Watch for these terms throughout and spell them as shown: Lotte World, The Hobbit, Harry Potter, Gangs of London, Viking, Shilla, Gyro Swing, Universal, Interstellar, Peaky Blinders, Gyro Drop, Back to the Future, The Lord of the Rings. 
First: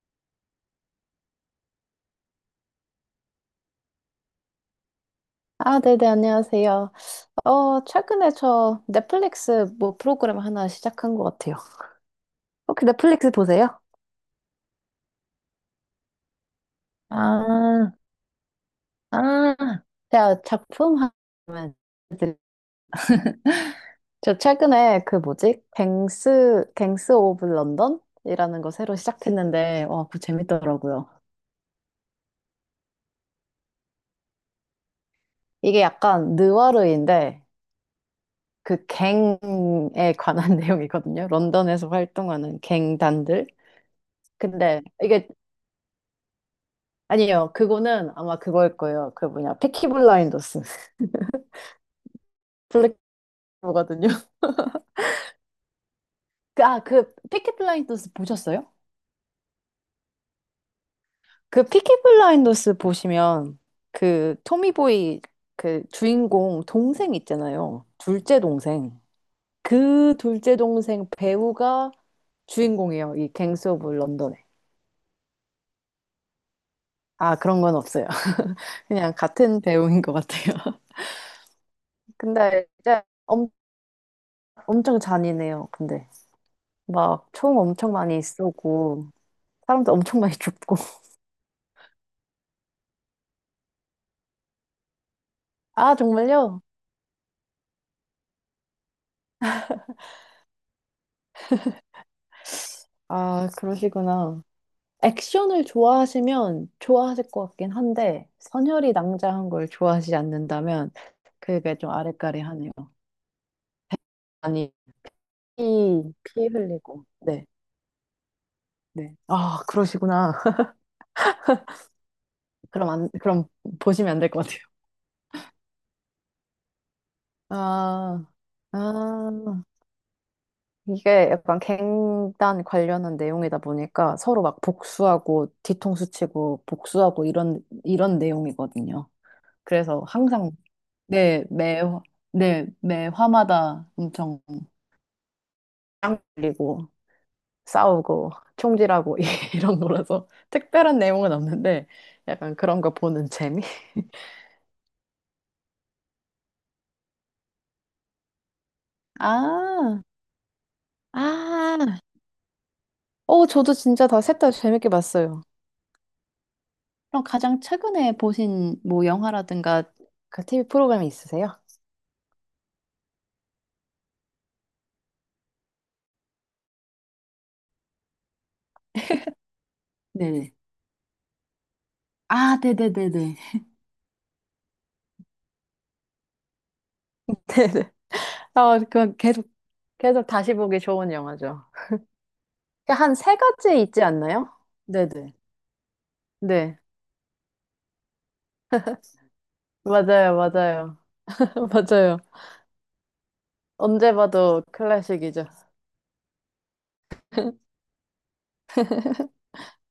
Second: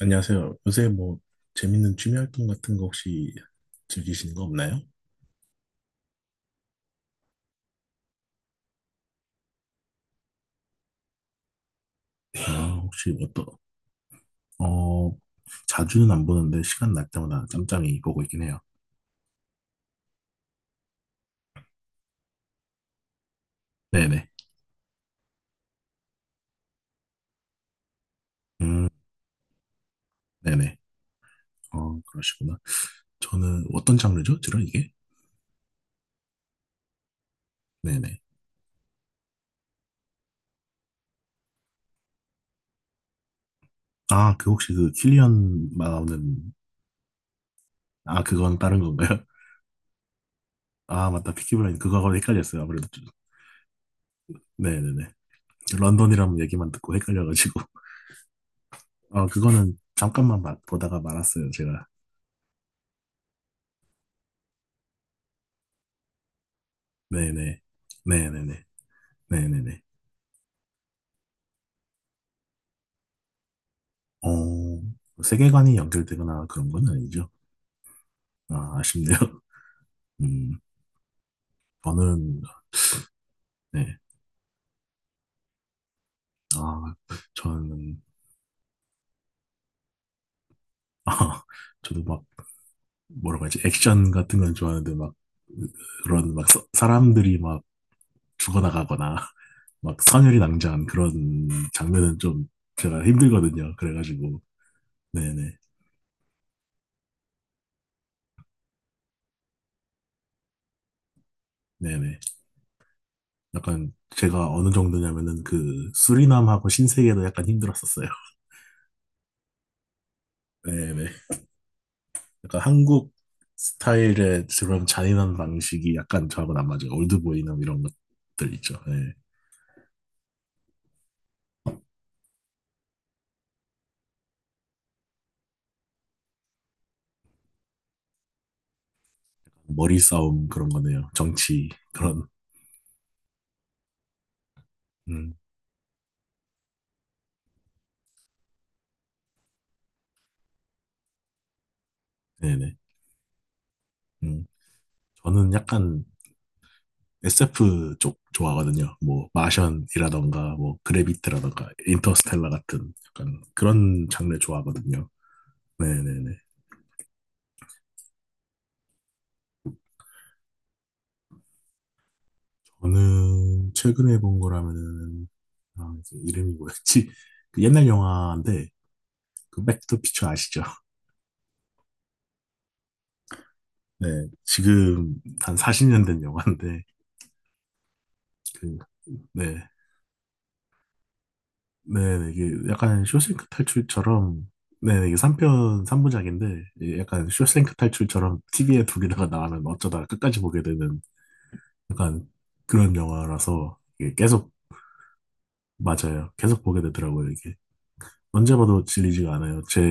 안녕하세요. 요새 뭐 재밌는 취미 활동 같은 거 혹시 즐기시는 거 없나요? 아, 네네, 안녕하세요. 최근에 저 넷플릭스 뭐 프로그램 하나 시작한 것 같아요. 아, 혹시 혹시 넷플릭스 어떤, 보세요? 어, 자주는 안 보는데 시간 날 때마다 아, 짬짬이 보고 있긴 해요. 아, 제가 작품 하면 네네. 저 최근에 그 뭐지? 갱스 오브 런던이라는 거 음, 새로 시작했는데, 와, 그거 네네. 재밌더라고요. 어, 그러시구나. 저는 어떤 장르죠? 주로 이게? 이게 약간 느와르인데, 네네. 그 갱에 관한 내용이거든요. 런던에서 활동하는 갱단들. 아, 그 혹시 근데 그 이게 킬리언 나오는, 아니요, 그거는 아, 아마 그건 그거일 다른 거예요. 건가요? 그 뭐냐, 피키 블라인더스. 아, 맞다. 피키 블라인드. 그거하고 헷갈렸어요. 아무래도. 블랙버거든요. 네네네. 런던이라는 그, 얘기만 아, 듣고 그 피키 헷갈려가지고. 블라인더스 보셨어요? 아, 그거는 잠깐만 보다가 말았어요. 그 제가. 피키 블라인더스 보시면 그 토미보이 그 주인공 동생 네네. 있잖아요. 둘째 네네네. 동생. 네네네. 그 둘째 동생 배우가 주인공이에요. 이 갱스 오브 런던에. 어, 세계관이 연결되거나 그런 건 아니죠. 아, 그런 건 없어요. 아, 그냥 아쉽네요. 같은 배우인 것 같아요. 음, 저는, 근데 진짜 엄, 네. 엄청 잔인해요. 근데 아, 막 총 엄청 저는, 많이 쏘고. 사람들 엄청 많이 죽고. 아, 저도 막, 뭐라고 하지, 액션 같은 건 좋아하는데, 막, 아, 그런, 막, 정말요? 사람들이 막 죽어나가거나, 막, 선혈이 낭자한 그런 장면은 좀 제가 아, 힘들거든요. 그래가지고, 그러시구나. 네네. 액션을 좋아하시면 좋아하실 것 같긴 한데, 선혈이 낭자한 걸 좋아하시지 않는다면, 그게 좀 네네. 아랫가리하네요. 약간, 제가 어느 아니, 정도냐면은, 피, 피 수리남하고 흘리고. 신세계도 약간 네, 힘들었었어요. 네. 아, 그러시구나. 네네. 약간 그럼 안, 한국 그럼 보시면 안 될 것 스타일의 같아요. 그런 잔인한 방식이 약간 저하고는 안 맞아요. 올드보이나 이런 아, 것들 있죠. 네. 아. 이게 약간 갱단 관련한 내용이다 보니까 서로 막 복수하고 뒤통수 치고 복수하고 이런 내용이거든요. 머리 그래서 싸움 항상 그런 거네요. 네, 정치 매, 그런. 네, 매 화마다 엄청 음, 짱 걸리고 싸우고 총질하고 이런 거라서 특별한 내용은 없는데 약간 네네. 그런 거 보는 재미? 음. 저는 약간 SF 쪽 좋아하거든요. 뭐 아, 마션이라던가 뭐 그래비티라던가 아, 인터스텔라 같은 약간 저도 진짜 그런 다 장르 셋 다 재밌게 좋아하거든요. 봤어요. 네네네. 그럼 가장 최근에 보신 뭐 영화라든가 그 TV 프로그램이 있으세요? 저는 최근에 본 거라면은 아, 이제 이름이 뭐였지? 그 옛날 영화인데 그 백투피처 네네. 아시죠? 아, 네네네네. 네, 지금 한 40년 된 영화인데, 네네. 그, 아, 네, 계속 다시 보기 좋은 영화죠. 네, 네, 이게 약간 한 세 쇼생크 가지 있지 탈출처럼, 않나요? 네, 네, 이게 네네. 3편, 3부작인데, 네. 약간 쇼생크 탈출처럼 TV에 두 개다가 나가면 어쩌다 맞아요, 끝까지 보게 맞아요. 되는 맞아요. 약간 그런 영화라서, 이게 언제 계속, 봐도 클래식이죠. 맞아요. 계속 보게 되더라고요, 이게. 언제 봐도 질리지가 않아요, 제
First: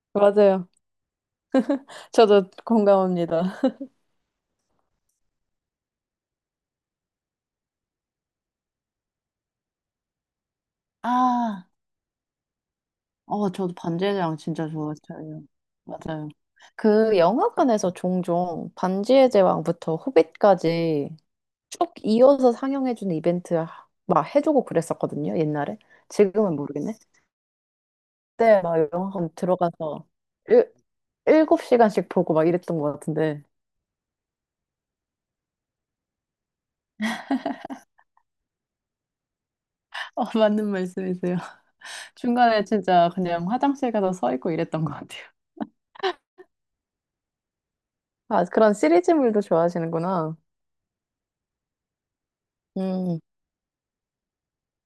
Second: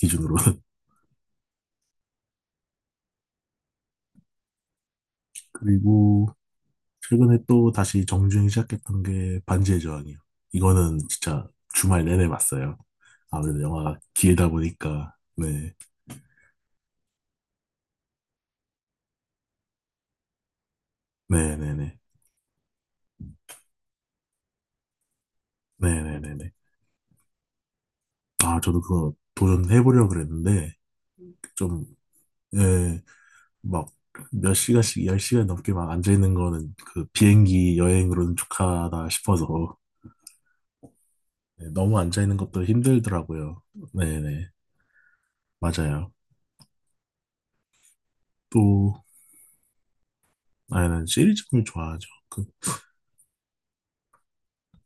기준으로는. 맞아요. 저도 공감합니다. 그리고, 최근에 또 다시 정주행 시작했던 게 반지의 저항이요. 이거는 진짜 아, 주말 내내 봤어요. 아무래도 저도 영화가 반지의 제왕 길다 진짜 보니까, 좋았어요. 네, 맞아요. 그 영화관에서 종종 반지의 제왕부터 호빗까지 쭉 네네네. 이어서 상영해주는 이벤트 막 해주고 그랬었거든요, 옛날에. 네네네네. 지금은 모르겠네. 아, 그때 막 저도 그거 영화관 들어가서 도전해보려고 그랬는데, 일, 그 좀, 7시간씩 보고 막 이랬던 것 예, 같은데. 막, 몇 시간씩, 열 시간 넘게 막 앉아있는 거는 그 비행기 여행으로는 족하다 싶어서, 맞는 말씀이세요. 네, 너무 앉아있는 것도 중간에 진짜 그냥 힘들더라고요. 화장실 가서 서 네네. 있고 이랬던 것 같아요. 맞아요. 아, 그런 또, 시리즈물도 좋아하시는구나. 아, 는 시리즈물 좋아하죠. 음,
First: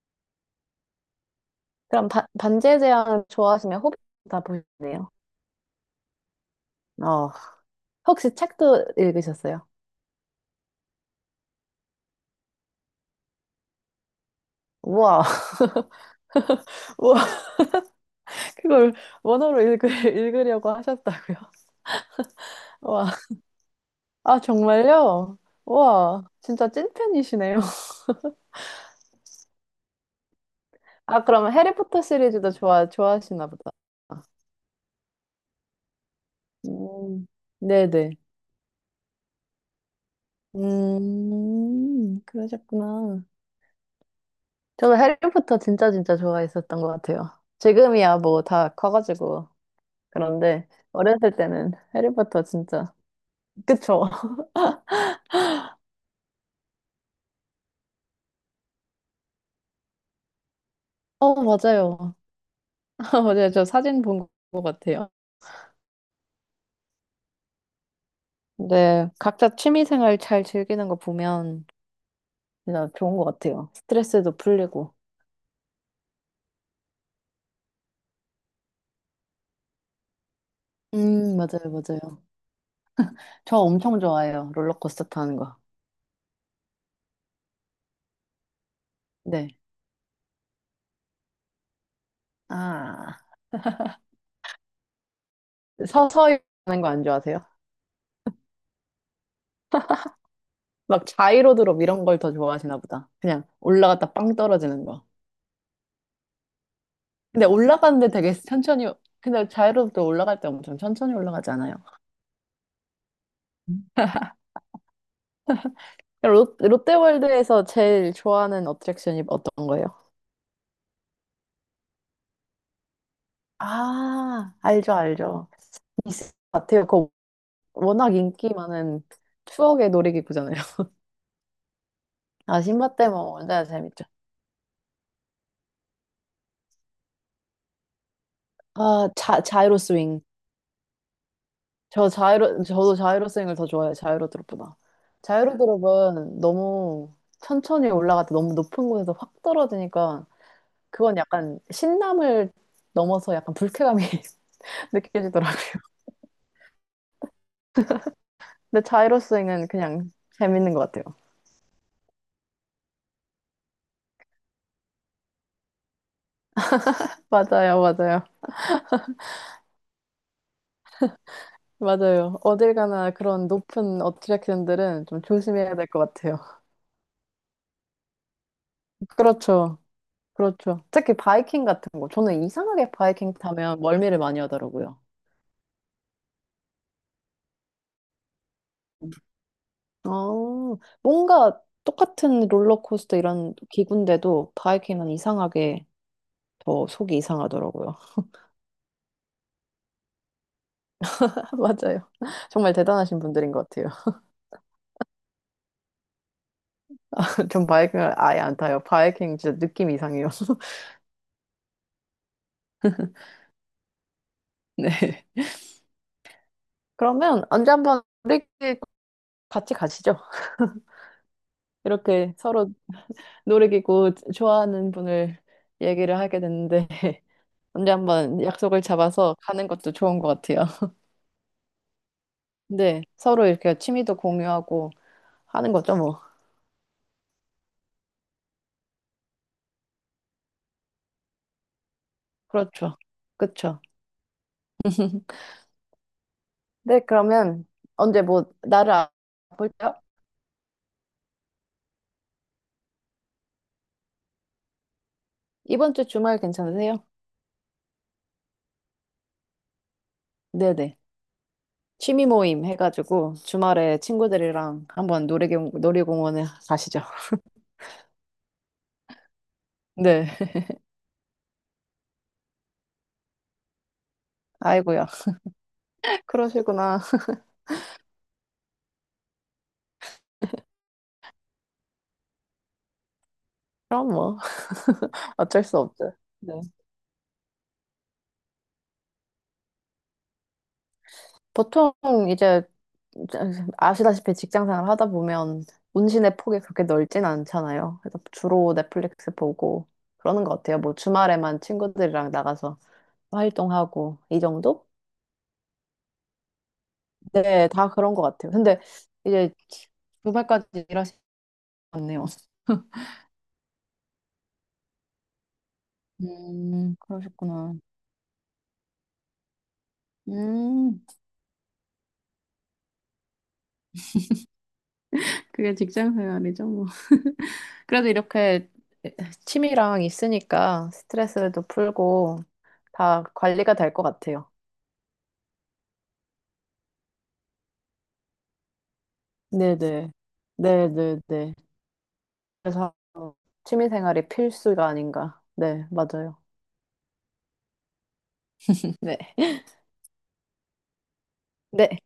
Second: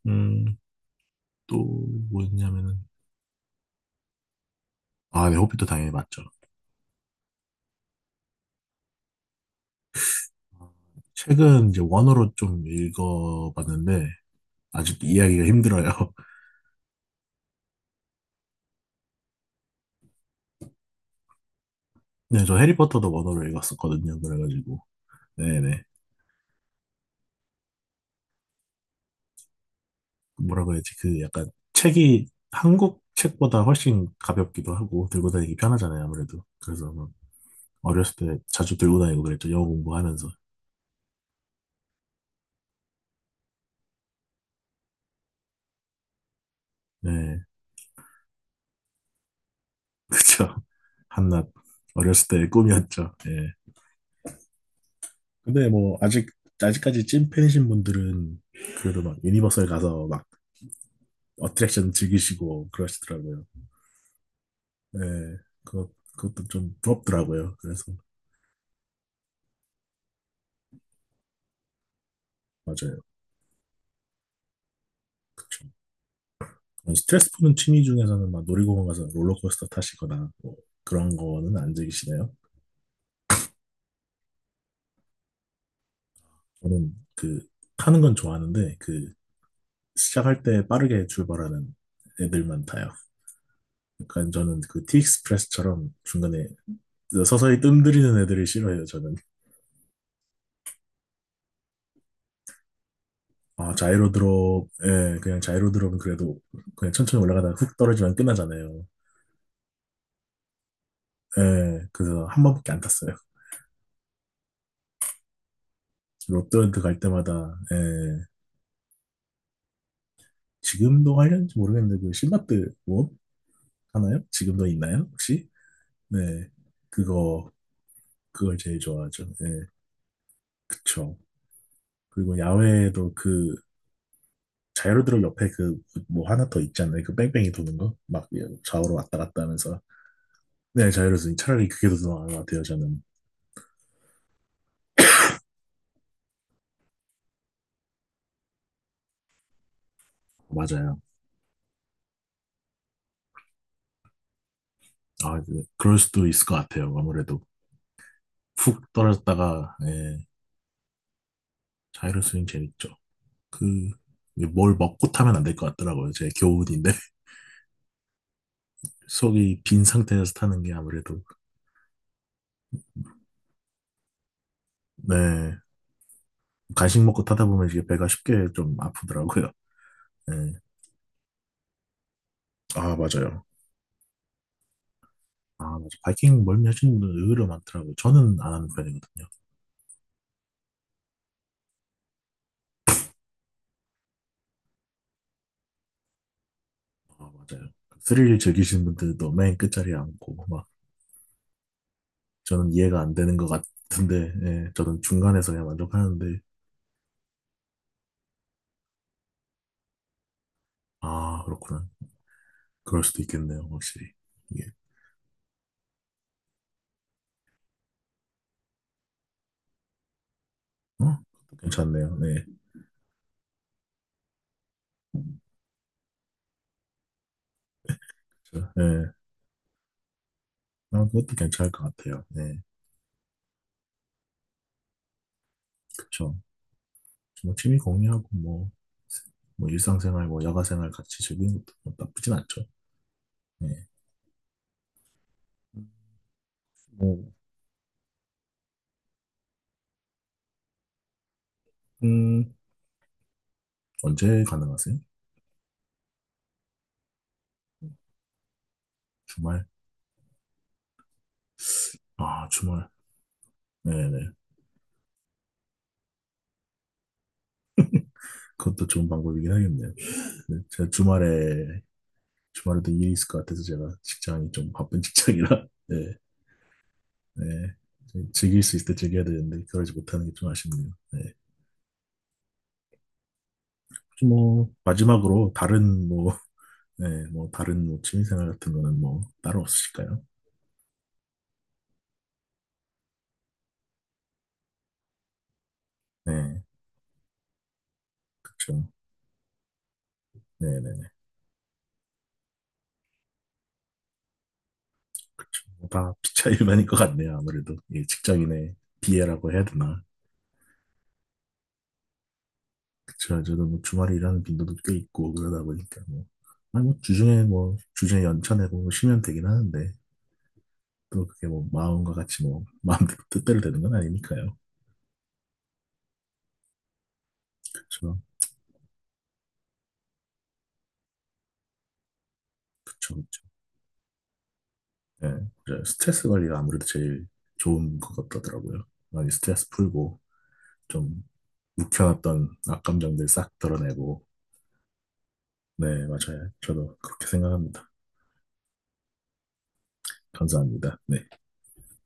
음, 또 그럼 반지의 뭐였냐면은 제왕 좋아하시면 호빗 다 보셨네요. 아, 네, 호빗도 당연히 맞죠. 어, 혹시 책도 읽으셨어요? 아, 책은 이제 원어로 좀 읽어봤는데 아직도 우와. 이해하기가 힘들어요. 우와, 그걸 원어로 읽으려고 하셨다고요? 네, 저 해리포터도 우와, 원어로 읽었었거든요. 아, 그래가지고 정말요? 네네. 우와, 진짜 찐팬이시네요. 뭐라 고 해야지 그 아, 약간 그러면 해리포터 책이 시리즈도 좋아, 한국 좋아하시나 책보다 보다. 훨씬 가볍기도 하고 들고 다니기 편하잖아요. 아무래도 그래서 뭐 음, 네네. 어렸을 때 자주 들고 다니고 그랬죠. 영어 공부하면서 그러셨구나. 저도 해리포터 진짜 진짜 좋아했었던 것 같아요. 네. 지금이야 뭐 다 커가지고. 그쵸. 그런데 어렸을 한낱 때는 어렸을 해리포터 때의 진짜. 꿈이었죠. 예. 그쵸? 근데 뭐 아직 아직까지 찐팬이신 분들은 그래도 막 유니버설 가서 막 어트랙션 맞아요. 즐기시고 그러시더라고요. 맞아요. 저 사진 본 것 네, 같아요. 그것 그것도 좀 부럽더라고요. 그래서 근데 각자 취미 생활 잘 즐기는 거 보면 진짜 맞아요, 좋은 것 같아요. 스트레스도 풀리고. 그쵸. 그런 스트레스 푸는 취미 중에서는 막 놀이공원 가서 롤러코스터 타시거나 뭐 그런 거는 맞아요, 안 맞아요. 즐기시나요? 저 엄청 좋아해요. 롤러코스터 타는 거. 저는 그 타는 건 좋아하는데 그 네. 시작할 때 빠르게 출발하는 애들만 타요. 아, 그러니까 저는 그 티익스프레스처럼 서서히 중간에 하는 거 안 좋아하세요? 서서히 뜸들이는 애들을 싫어해요. 저는. 막 자이로드롭 이런 걸 더 좋아하시나 보다. 그냥 아, 자이로 올라갔다 빵 드롭, 떨어지는 거. 예, 그냥 자이로 드롭은 그래도 그냥 천천히 근데 올라가다가 훅 올라가는데 떨어지면 되게 끝나잖아요. 천천히, 근데 자유롭게 올라갈 때 엄청 천천히 올라가지 않아요? 예, 그래서 한 번밖에 안 탔어요. 음. 롯, 롯데월드 갈 때마다, 롯데월드에서 예, 제일 좋아하는 어트랙션이 어떤 거예요? 지금도 하려는지 모르겠는데, 그 신라트 뭐 하나요? 아, 지금도 알죠, 있나요? 알죠. 혹시? 있을 네, 것 같아요. 그거 그거, 워낙 인기 그걸 제일 많은 좋아하죠. 예, 추억의 놀이기구잖아요. 그쵸. 그리고 아, 야외에도 신밧데모 그 완전 재밌죠. 자이로 드롭 옆에 그 뭐 하나 더 있잖아요. 그 뺑뺑이 도는 거? 막 좌우로 아, 왔다 갔다 자이로 하면서. 스윙. 네, 자이로 드롭 차라리 그게 더 나은 것 같아요, 저도 저는. 자이로 스윙을 더 좋아해요. 자이로 드롭보다. 자이로 드롭은 너무 천천히 올라갈 때 너무 높은 곳에서 확 떨어지니까 맞아요. 그건 약간 신남을 넘어서 약간 불쾌감이 아, 네. 느껴지더라고요. 그럴 수도 있을 것 같아요. 아무래도 훅 근데 자이로스윙은 떨어졌다가 그냥 예, 재밌는 것 같아요. 자이로 스윙 재밌죠. 그 뭘 먹고 타면 안 될 것 같더라고요. 제 교훈인데 맞아요, 맞아요. 속이 빈 상태에서 타는 게 아무래도 맞아요. 어딜 가나 그런 높은 어트랙션들은 좀 네. 조심해야 될 것 같아요. 간식 먹고 타다 보면 이게 배가 쉽게 좀 아프더라고요. 그렇죠. 예. 그렇죠. 특히 바이킹 같은 거. 저는 이상하게 아 바이킹 맞아요. 타면 멀미를 많이 하더라고요. 아 맞아. 바이킹 멀미 하시는 분들 의외로 많더라고요. 저는 안 하는 편이거든요. 뭔가 똑같은 롤러코스터 이런 기구인데도 바이킹은 이상하게 더 속이 아 맞아요. 이상하더라고요. 스릴 즐기시는 분들도 맨 끝자리에 앉고 막 맞아요. 저는 정말 이해가 안 대단하신 되는 것 분들인 것 같아요. 같은데 예, 저는 중간에서 그냥 만족하는데 전 바이킹을 아예 안 타요. 바이킹 진짜 느낌 이상해요. 아, 그렇구나. 그럴 수도 있겠네요, 확실히. 이게, 네. 그러면 언제 한번 놀이기구 같이 가시죠. 어? 그것도 괜찮네요. 이렇게 네. 서로 놀이기구 좋아하는 분을 얘기를 하게 됐는데 언제 한번 저, 약속을 네. 잡아서 가는 것도 좋은 것 같아요. 아, 그것도 괜찮을 것 같아요. 네. 네. 서로 이렇게 취미도 공유하고 하는 거죠, 뭐. 그쵸. 뭐, 취미 공유하고, 뭐, 일상생활, 뭐, 야가생활 같이 즐기는 것도 뭐 나쁘진 않죠. 그렇죠. 그렇죠. 네. 네, 뭐, 그러면 언제 뭐 나를 볼까요? 음, 언제 가능하세요? 이번 주 주말 괜찮으세요? 주말? 네네. 취미 아, 모임 주말. 해가지고 주말에 네네. 친구들이랑 한번 놀이공, 놀이공원에 가시죠. 그것도 좋은 방법이긴 하겠네요. 네. 네. 제가 주말에, 주말에도 일이 있을 것 같아서 제가 직장이 좀 바쁜 아이고야. 직장이라, 네. 그러시구나. 네. 즐길 수 있을 때 즐겨야 되는데 그러지 못하는 게 좀 아쉽네요. 네. 그럼 혹시 뭐 뭐 마지막으로 어쩔 수 다른 없죠. 뭐, 네. 네, 뭐 다른 뭐 취미생활 같은 거는 뭐 따로 없으실까요? 보통 이제 아시다시피 직장생활 하다 보면 운신의 폭이 네, 그렇게 넓진 않잖아요. 그래서 주로 그렇죠. 넷플릭스 보고 그러는 것 네, 같아요. 네, 뭐 네, 주말에만 친구들이랑 나가서 활동하고 이 정도? 그렇죠. 뭐다 피차일반인 것 같네요. 네, 아무래도 다 이 그런 것 같아요. 직장인의 근데 비애라고 이제 해야 되나? 주말까지 일하시네요. 그렇죠. 저도 뭐 주말에 일하는 빈도도 꽤 있고 그러다 보니까 뭐, 아니 뭐 주중에 그러셨구나. 뭐 주중에 연차 내고 뭐 쉬면 되긴 하는데 음, 또 그게 뭐 마음과 같이 뭐 마음대로 뜻대로 되는 건 아니니까요. 그게 직장 생활이죠, 뭐. 그래도 그렇죠, 이렇게 취미랑 있으니까 스트레스도 풀고 그렇죠, 다 그렇죠. 관리가 될 것 같아요. 예, 그래서 스트레스 관리가 아무래도 제일 좋은 것 같더라고요. 많이 스트레스 네네. 풀고, 좀 네네네. 묵혀놨던 그래서 악감정들 싹 취미 덜어내고, 생활이 필수가 아닌가. 네, 네, 맞아요. 맞아요. 저도 그렇게 생각합니다. 네. 감사합니다. 네. 네.